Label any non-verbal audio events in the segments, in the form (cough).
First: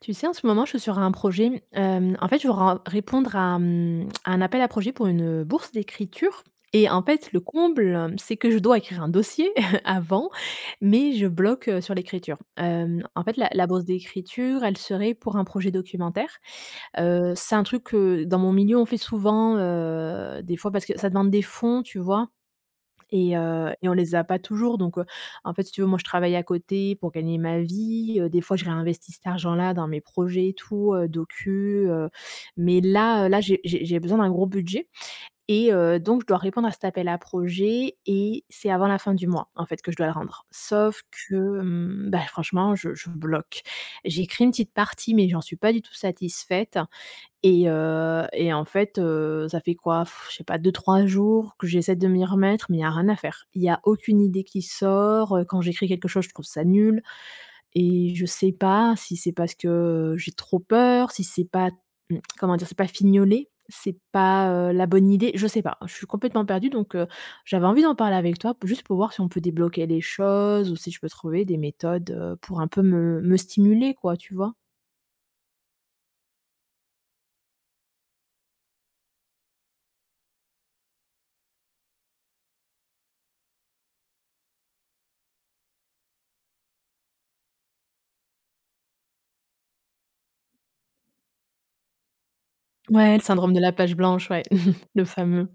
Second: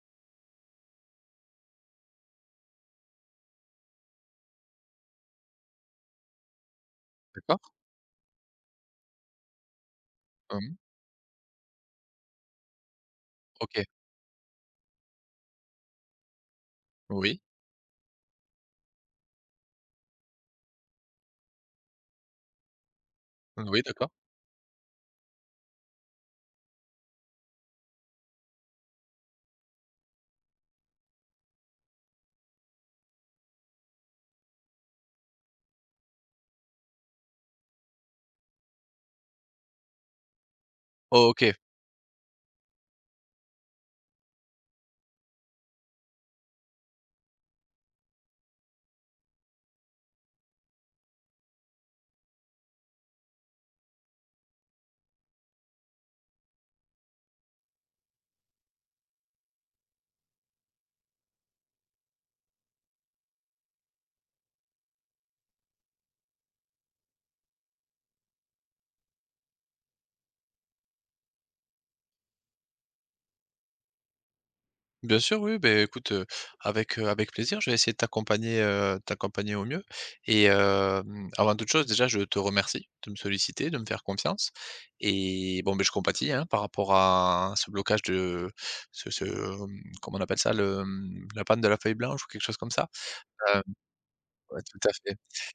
Tu sais, en ce moment, je suis sur un projet. En fait, je veux ren répondre à, à un appel à projet pour une bourse d'écriture et en fait, le D'accord. comble, c'est que je dois écrire un dossier (laughs) avant, Mmh. mais je bloque, sur l'écriture. En fait, la OK. bourse d'écriture, elle serait pour un projet documentaire. Oui. C'est un truc que, dans mon milieu, on fait souvent, des fois parce que ça demande des fonds, tu vois? Oui, Et on d'accord. les a pas toujours donc en fait, si tu veux, moi, je travaille à côté pour gagner ma vie, des fois, je réinvestis cet argent-là dans mes projets et tout, mais là, là, j'ai besoin d'un gros budget et donc je dois répondre à cet appel à projet et c'est avant la fin du mois, en fait, que je dois le rendre. Sauf Oh, OK. que, bah, franchement, je bloque. J'écris une petite partie mais j'en suis pas du tout satisfaite et en fait, ça fait quoi? Pff, je sais pas deux trois jours que j'essaie de m'y remettre, mais il y a rien à faire. Il y a aucune idée qui sort, quand j'écris quelque chose, je trouve ça nul et je sais pas si c'est parce que j'ai trop peur, si c'est pas mmh, comment dire? C'est pas fignolé, c'est pas, la bonne idée, je sais pas. Je suis complètement perdue donc j'avais envie d'en parler avec toi, juste pour voir si on peut débloquer les choses ou si je peux trouver des méthodes, pour un peu me stimuler quoi, tu vois? Bien sûr, oui, ben, écoute, avec, avec plaisir, je vais essayer de t'accompagner, t'accompagner au mieux. Et avant toute chose, déjà, je te remercie de me solliciter, de me faire confiance. Et bon, ben, je compatis, hein, par rapport à ce blocage de ce, comment on appelle ça? Le, mmh, la panne de la feuille blanche ou quelque chose comme ça? Ouais, le syndrome de Hem, la page blanche, ouais, ouais, tout à (laughs) le fait. fameux.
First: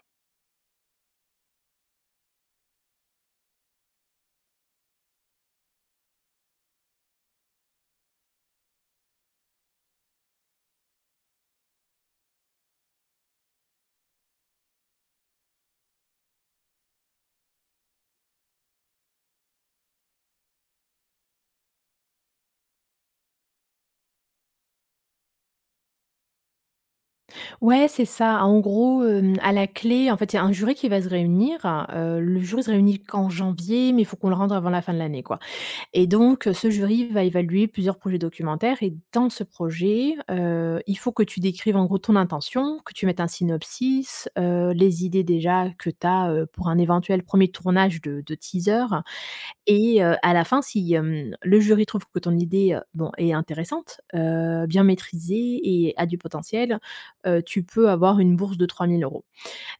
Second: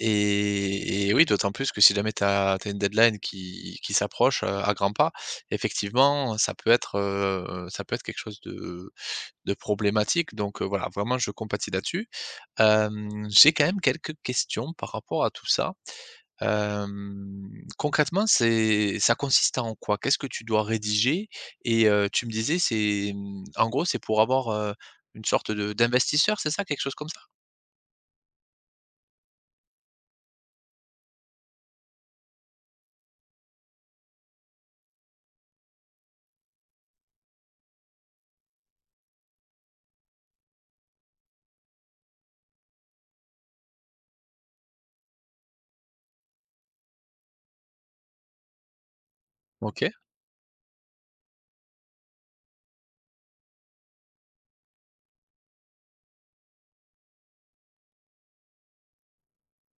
Et oui, d'autant plus que si jamais tu as une deadline qui s'approche, à grands pas, effectivement, ça peut être quelque chose de problématique donc voilà, vraiment je compatis là-dessus. J'ai quand même quelques questions par rapport à tout ça. Hem, Concrètement, c'est ça consiste en quoi? Qu'est-ce que tu dois rédiger? Et tu me disais c'est, mmh, en gros, c'est pour avoir, une sorte de d'investisseur, c'est ça? Quelque chose comme ça? Ouais, c'est ça. En gros, à la clé, en fait, il y a un jury qui va se réunir. Le jury se réunit qu'en janvier, mais il faut qu'on le rende avant la fin de l'année, quoi, et donc ce jury va évaluer plusieurs projets documentaires et dans ce projet, il faut que tu décrives, en gros, ton intention, que tu mettes un synopsis, les idées déjà que tu as, pour un éventuel premier tournage de teaser. OK. Et à la fin, si, le jury trouve que ton idée, bon, est intéressante, bien maîtrisée et a du potentiel, tu peux avoir une bourse de 3 000 euros.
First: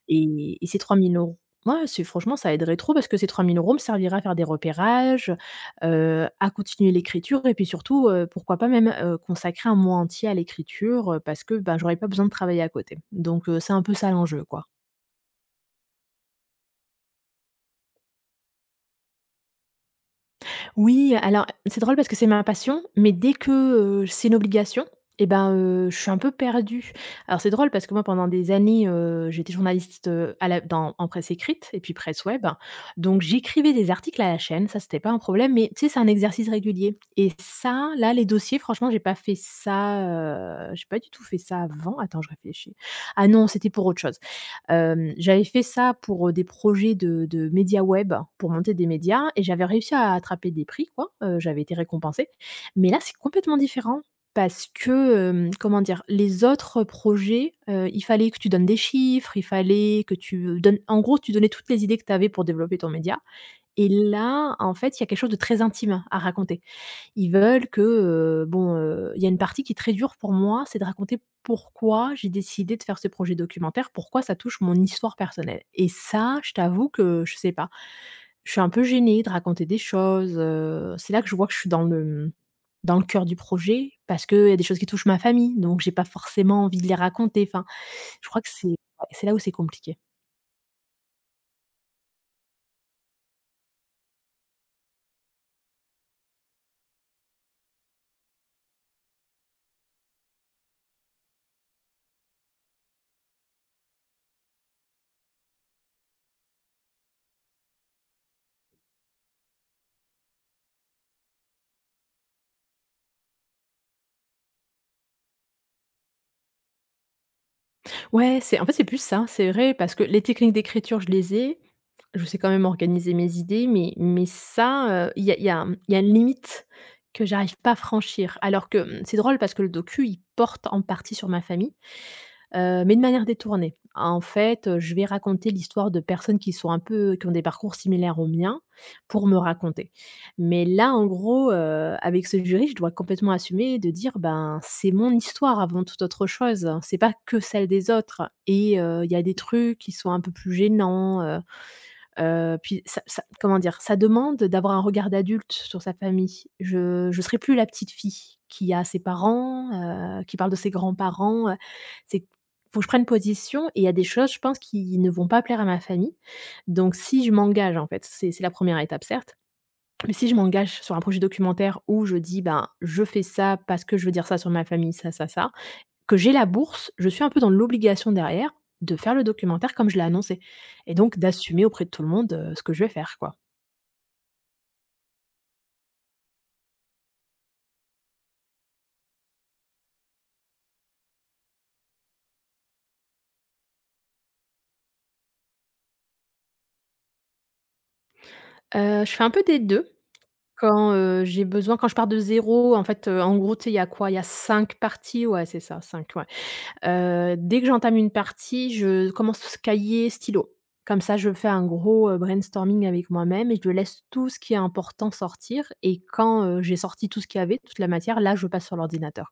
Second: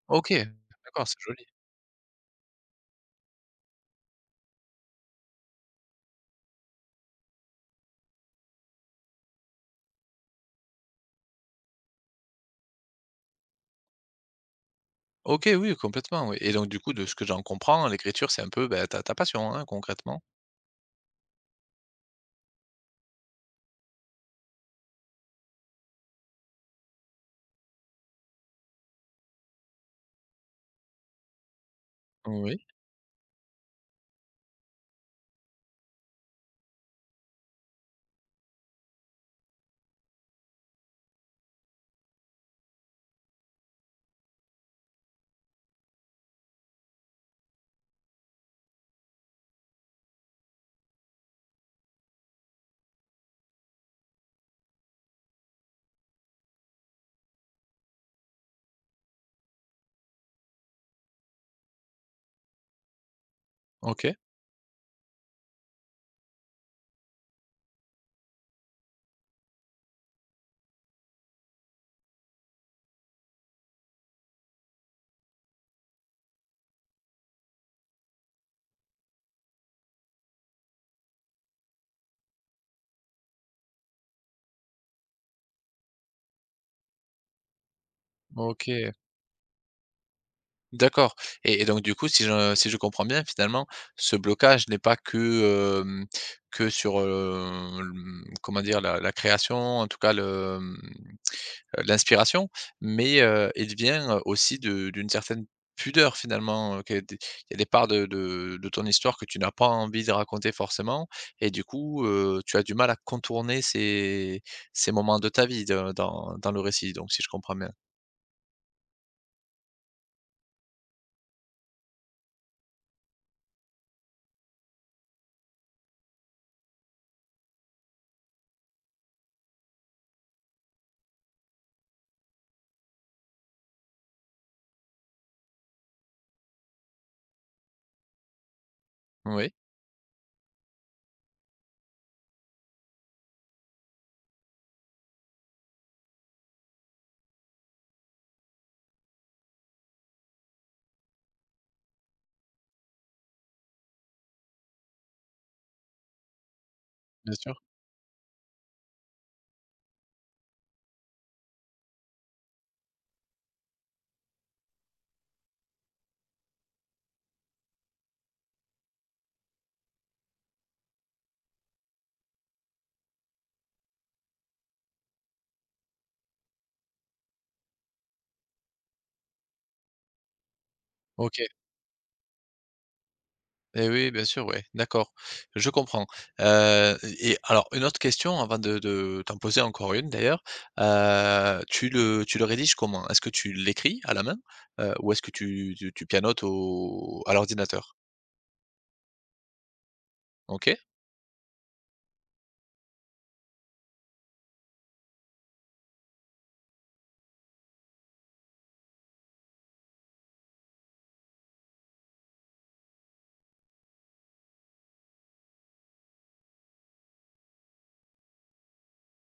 OK, Et ces 3 d'accord, 000 c'est euros, joli. ouais, c'est franchement, ça aiderait trop parce que ces 3 000 euros me serviraient à faire des repérages, à continuer l'écriture et puis surtout, pourquoi pas même, consacrer un mois entier à l'écriture, parce que, ben, j'aurais pas besoin de travailler à côté. Donc c'est un peu ça l'enjeu, quoi. OK, oui, complètement, oui et donc du coup, de ce que j'en comprends, l'écriture, c'est un peu, bah, ta passion, hein, concrètement? Oui, alors c'est drôle parce que c'est ma passion, mais dès que, c'est une obligation et ben, je suis un peu perdue. Alors c'est drôle parce que moi pendant des années, j'étais journaliste, à la dans en presse écrite et puis presse web, Oui, donc j'écrivais des articles à la chaîne, ça c'était pas un problème, mais tu sais, c'est un exercice régulier et ça, là, les dossiers, franchement, j'ai pas fait ça, j'ai pas du tout fait ça avant. Attends, je réfléchis. Ah non, c'était pour autre chose. J'avais fait ça pour des projets de médias web, pour monter des médias et j'avais réussi à attraper des prix quoi, j'avais été récompensée. Mais là, c'est complètement différent parce que, comment dire? Les autres projets, il fallait que tu donnes des chiffres, il fallait que tu donnes, en gros, tu donnais toutes les idées que tu avais pour développer ton média et OK, là, en fait, il y a quelque chose de très intime à raconter. Ils veulent que, bon, il y a une partie qui est très dure pour moi, c'est de raconter pourquoi j'ai décidé de faire ce projet documentaire, pourquoi ça touche mon histoire personnelle et ça, je t'avoue que je sais pas. Je suis un peu gênée de raconter des choses, c'est là que je vois que je suis dans le, dans le cœur du projet parce qu'il y a des choses qui touchent ma famille, donc j'ai pas forcément envie de les raconter. Enfin, je crois que c'est ouais, OK, c'est là où c'est compliqué. d'accord. Et donc du coup, si je comprends bien, finalement, ce blocage n'est pas que, que sur, le, mmh, comment dire? La création, en tout cas le, mmh, l'inspiration, mais il vient, aussi de d'une certaine pudeur finalement, que des il y a des parts de de ton histoire que tu n'as pas envie de raconter forcément, et du coup, tu as du mal à contourner ces ces moments de ta vie de dans le récit donc si je comprends bien? Ouais, c'est en fait, c'est plus ça, c'est vrai, parce que les techniques d'écriture, je les ai. Je sais quand même organiser mes idées, mais ça, il y a un- il y a une limite que j'arrive pas à franchir. Alors que, c'est drôle parce que le docu, il porte en partie sur ma famille. Mais de manière détournée. En fait, je vais raconter l'histoire de personnes qui sont un peu qui ont des parcours similaires au mien pour me Oui? raconter. Mais là, en gros, avec ce jury, je dois complètement assumer de dire: «Ben, c'est mon histoire avant toute autre chose. Hein. C'est pas que celle des autres» et il y a des trucs qui sont un peu plus gênants. Puis ça comment dire? Ça demande d'avoir un regard d'adulte sur sa famille. Je Bien serai sûr. plus la petite fille qui a ses parents, qui parle de ses grands-parents, c'est faut que je prenne position et il y a des choses, je pense, qui ne vont pas plaire à ma famille. Donc si je m'engage, en fait, c'est la première étape, certes, mais si je m'engage sur un projet documentaire où je dis: «Ben, je fais ça parce que je veux dire ça sur ma famille, ça», que j'ai la bourse, je suis un peu dans l'obligation derrière de faire le documentaire comme je l'ai annoncé et donc OK. d'assumer auprès de tout le monde, ce que je vais faire, quoi. Et oui, bien sûr, ouais, d'accord, je comprends. Et alors une autre question avant de t'en poser encore une d'ailleurs, tu le rédiges comment? Est-ce que tu l'écris à la main, ou est-ce que tu pianotes au à l'ordinateur? Je fais un peu des 2 OK. quand, j'ai besoin quand je pars de zéro. En fait, en gros, tu sais, il y a quoi? Il y a 5 parties, ouais, c'est ça, cinq. Ouais. Dès que j'entame une partie, je commence cahier, stylo. Comme ça, je fais un gros, brainstorming avec moi-même et je laisse tout ce qui est important sortir et quand, j'ai sorti tout ce qu'il y avait, toute la matière, là, je passe sur l'ordinateur.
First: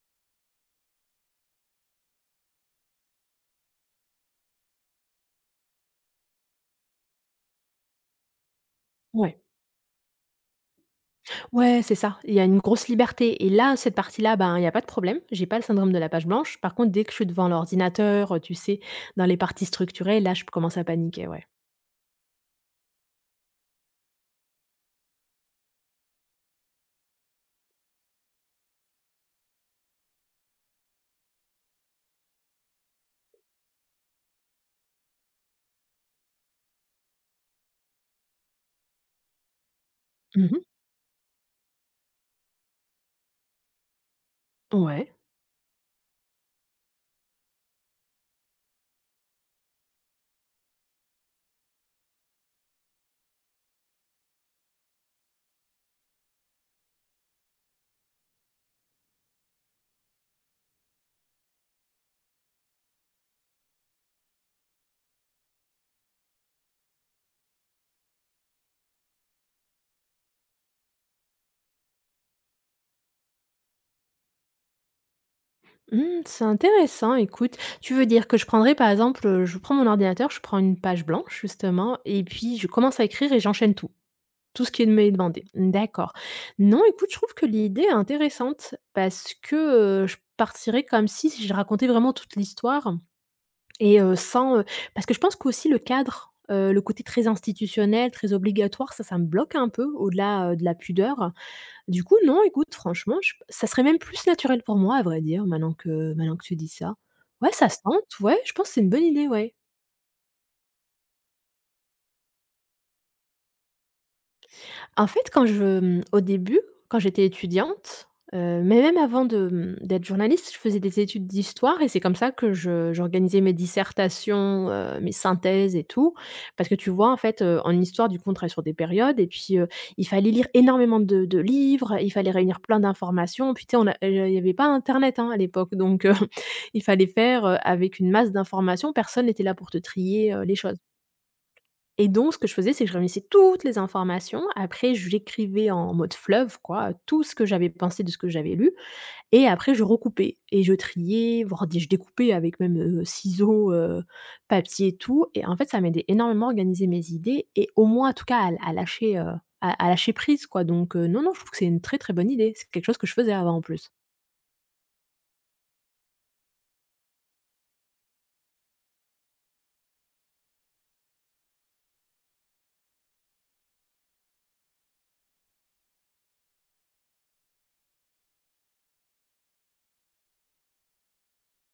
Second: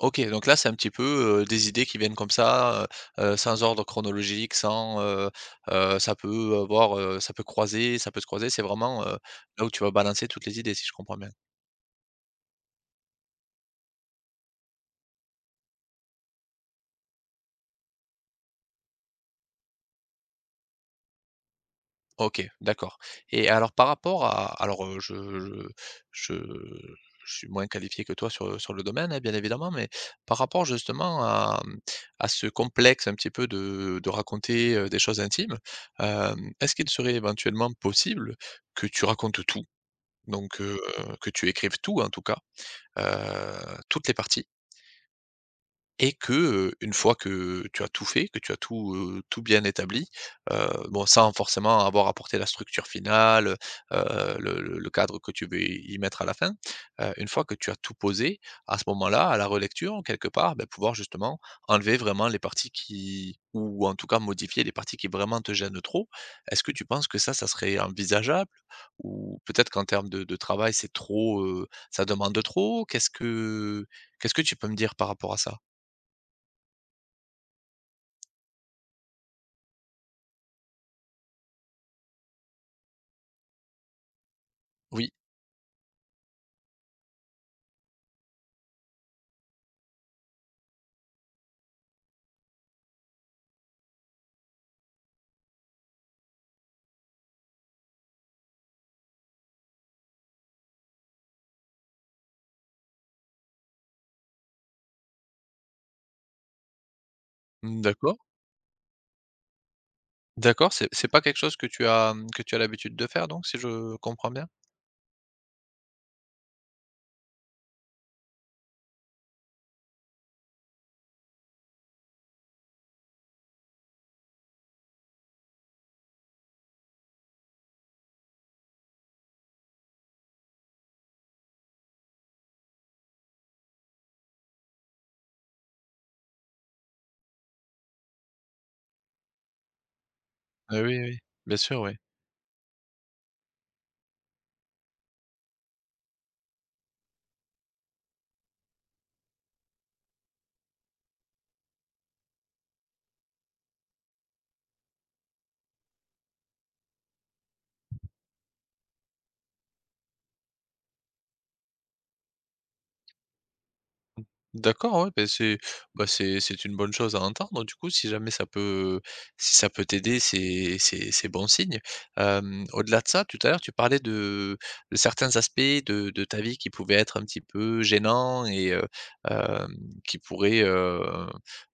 OK, donc là, c'est un petit peu, des idées qui viennent comme ça, sans ordre chronologique, sans, ça peut avoir, ça peut croiser, ça peut se croiser, c'est vraiment, Ouais. là où tu vas balancer toutes les idées, si je comprends bien? Ouais, c'est ça. Il y a une grosse liberté et là, cette partie-là, ben, il y a pas de problème. J'ai pas le syndrome de la page blanche. Par contre, dès que je suis devant l'ordinateur, tu sais, dans les parties structurées, là, je commence à paniquer, ouais. OK, d'accord. Et alors par rapport à alors, je je suis moins qualifié que toi sur, sur le domaine, hein, bien évidemment, mais par rapport justement à, mmh, à ce complexe un petit peu de raconter, des choses intimes, est-ce qu'il serait éventuellement possible que tu racontes tout? Donc Mmh. Que tu écrives tout en tout cas, heu, toutes les parties? Ouais. Et que, une fois que tu as tout fait, que tu as tout, tout bien établi, bon sans forcément avoir apporté la structure finale, le cadre que tu veux y mettre à la fin, une fois que tu as tout posé, à ce moment-là, à la relecture, quelque part, bah, pouvoir justement enlever vraiment les parties qui ou en tout cas modifier les parties qui vraiment te gênent trop. Est-ce que tu penses que ça serait envisageable? Ou peut-être qu'en termes de travail, c'est trop, ça demande de trop? Qu'est-ce que tu peux me dire par rapport à ça? Mmh, c'est intéressant, écoute. Tu veux dire que je prendrais, par exemple, je prends mon ordinateur, je prends une page blanche, justement et puis je commence à écrire et j'enchaîne tout. Tout ce qui Oui, m'est demandé. D'accord. Non, écoute, je trouve que l'idée est intéressante parce que, je partirais comme si je racontais vraiment toute l'histoire. Et sans, parce que je pense qu'aussi le cadre, le côté très institutionnel, très obligatoire, ça me bloque un peu au-delà, de la pudeur. Du coup, non, écoute, franchement, je ça serait même plus naturel pour moi, à vrai dire, maintenant que tu dis ça. Ouais, ça se mmh, d'accord, tente, ouais, je pense que c'est une bonne idée, ouais. d'accord, c'est pas quelque chose que tu as, mmh, que tu as l'habitude de faire donc si je comprends bien? En fait, au début, quand j'étais étudiante, mais même avant de, d'être journaliste, je faisais des études d'histoire et c'est comme ça que je j'organisais mes dissertations, mes synthèses et tout. Parce que tu vois, en fait, en histoire, du coup, on travaille sur des périodes et puis, il fallait lire énormément de livres, il fallait réunir plein d'informations. Puis tu sais, on a il y avait pas internet, hein, à l'époque, donc (laughs) il fallait faire, avec une masse d'informations. Personne n'était là pour te trier, les choses. Ah oui, oui, bien sûr, oui. Et donc ce que je faisais, c'est que je réunissais toutes les informations. Après, je l'écrivais en mode fleuve, quoi, tout ce que j'avais pensé de ce que j'avais lu et après je recoupais et je triais, voire dé je découpais avec même, ciseaux, papier et tout et en fait, ça m'aidait énormément à organiser mes idées et au moins, en tout cas, à lâcher, à lâcher prise, quoi donc non, non, je trouve que c'est une très, très bonne idée. C'est quelque chose que je faisais avant, en plus. D'accord, ouais, beh, c'est bah, c'est une bonne chose à entendre du coup, si jamais ça peut, si ça peut t'aider, c'est c'est bon signe. Au-delà de ça, tout à l'heure, tu parlais de certains aspects de ta vie qui pouvaient être un petit peu gênants et hem, qui pourraient, heu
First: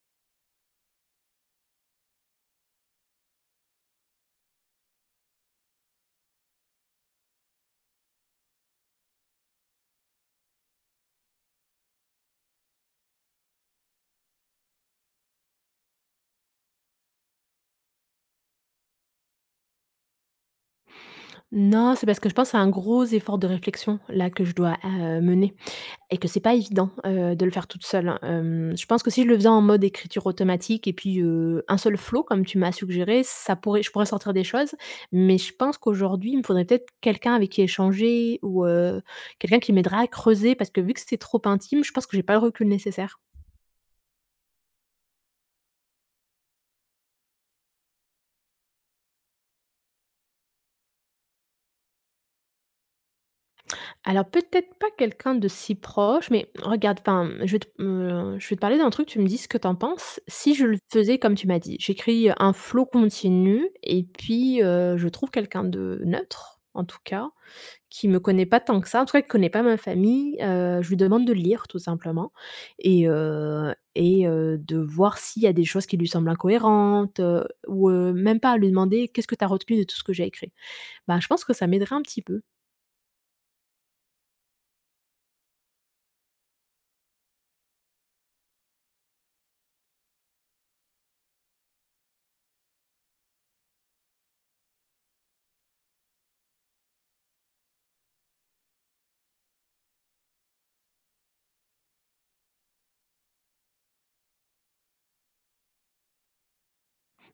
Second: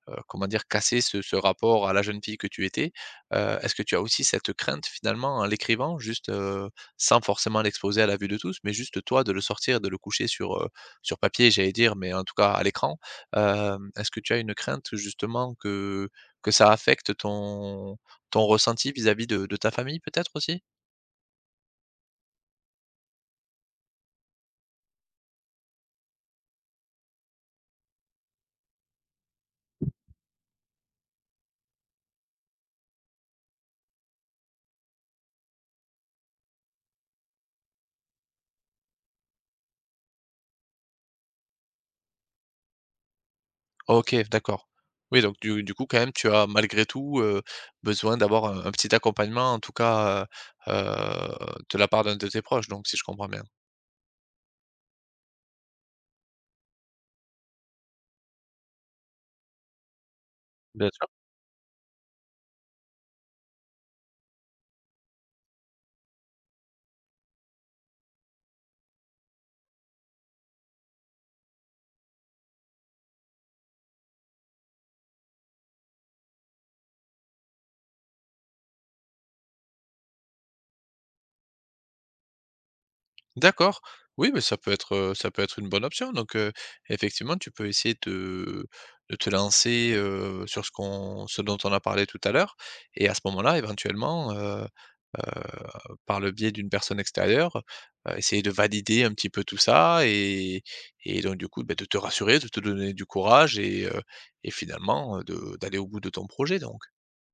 heu, comment dire? Casser ce rapport à la jeune fille que tu étais. Est-ce que tu as aussi cette crainte finalement en l'écrivant juste, sans forcément l'exposer à la vue de tous, mais juste toi de le sortir, de le coucher sur, sur papier, j'allais dire, mais en tout cas à l'écran. Est-ce que tu as une crainte justement que ça affecte ton ton ressenti vis-à-vis de ta famille peut-être aussi? Non, c'est parce que je pense à un gros effort de réflexion, là, que je dois, mener. Et que c'est pas évident, de le faire toute seule. Hein. Je pense que si je le faisais en mode écriture automatique et puis, un seul flow comme tu m'as suggéré, ça pourrait je pourrais sortir des choses. Mais je pense qu'aujourd'hui, il me faudrait peut-être quelqu'un avec qui échanger ou, quelqu'un qui m'aiderait à creuser parce que vu que c'est trop intime, je pense que j'ai pas le recul nécessaire. OK, d'accord. Oui, donc du coup quand même tu as malgré tout, besoin d'avoir un petit accompagnement en tout cas, heu heu, de la part d'un de tes proches donc si je comprends bien? Alors peut-être pas quelqu'un de si proche, mais regarde, enfin, je vais te parler d'un truc, tu me dis ce que t'en penses. Si je le Bien sûr. faisais comme tu m'as dit, j'écris un flot continu et puis, je trouve quelqu'un de neutre, en tout cas, qui me connaît pas tant que ça, en tout cas qui connaît pas ma famille, je lui demande de lire tout simplement et de voir s'il y a des choses qui lui semblent incohérentes, ou, même pas à lui demander: «Qu'est-ce que tu as retenu de tout ce que j'ai écrit?» Bah, je pense que ça m'aiderait un petit peu. D'accord. Oui, mais ça peut être une bonne option. Donc, effectivement, tu peux essayer de te lancer, sur ce qu'on ce dont on a parlé tout à l'heure, et à ce moment-là, éventuellement, heu, par le biais d'une personne extérieure, essayer de valider un petit peu tout ça, et donc du coup, beh, de te rassurer, de te donner du courage, et finalement, de d'aller au bout de ton projet donc.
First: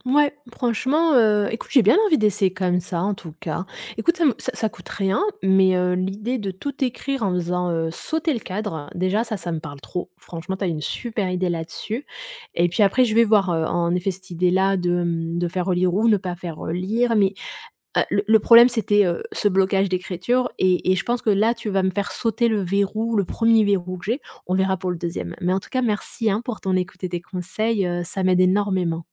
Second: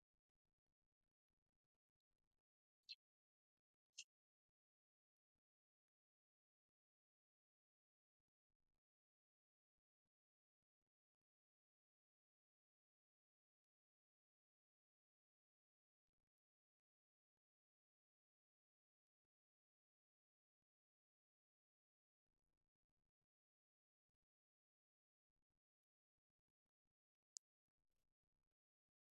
Ouais, franchement, écoute, j'ai bien envie d'essayer comme ça, en tout cas. Écoute, ça me ça ça coûte rien, mais, l'idée de tout écrire en faisant, sauter le cadre, déjà ça, ça me parle trop. Franchement, t'as une super idée là-dessus et puis après je vais voir, en effet cette idée-là de, de faire relire ou ne pas faire relire, mais, le problème c'était, ce blocage d'écriture et je pense que là, tu vas me faire sauter le verrou, le premier verrou que j'ai. On verra pour le deuxième. Mais en tout cas, merci, hein, pour ton écoute et tes conseils, ça m'aide énormément.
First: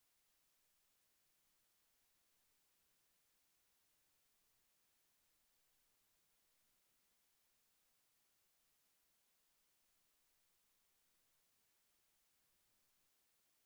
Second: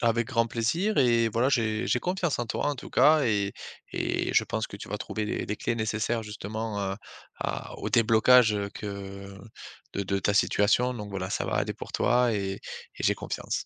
Avec grand plaisir et voilà, j'ai confiance en toi en tout cas, et je pense que tu vas trouver les clés nécessaires justement, à au déblocage, que de ta situation donc voilà, ça va aller pour toi et j'ai confiance.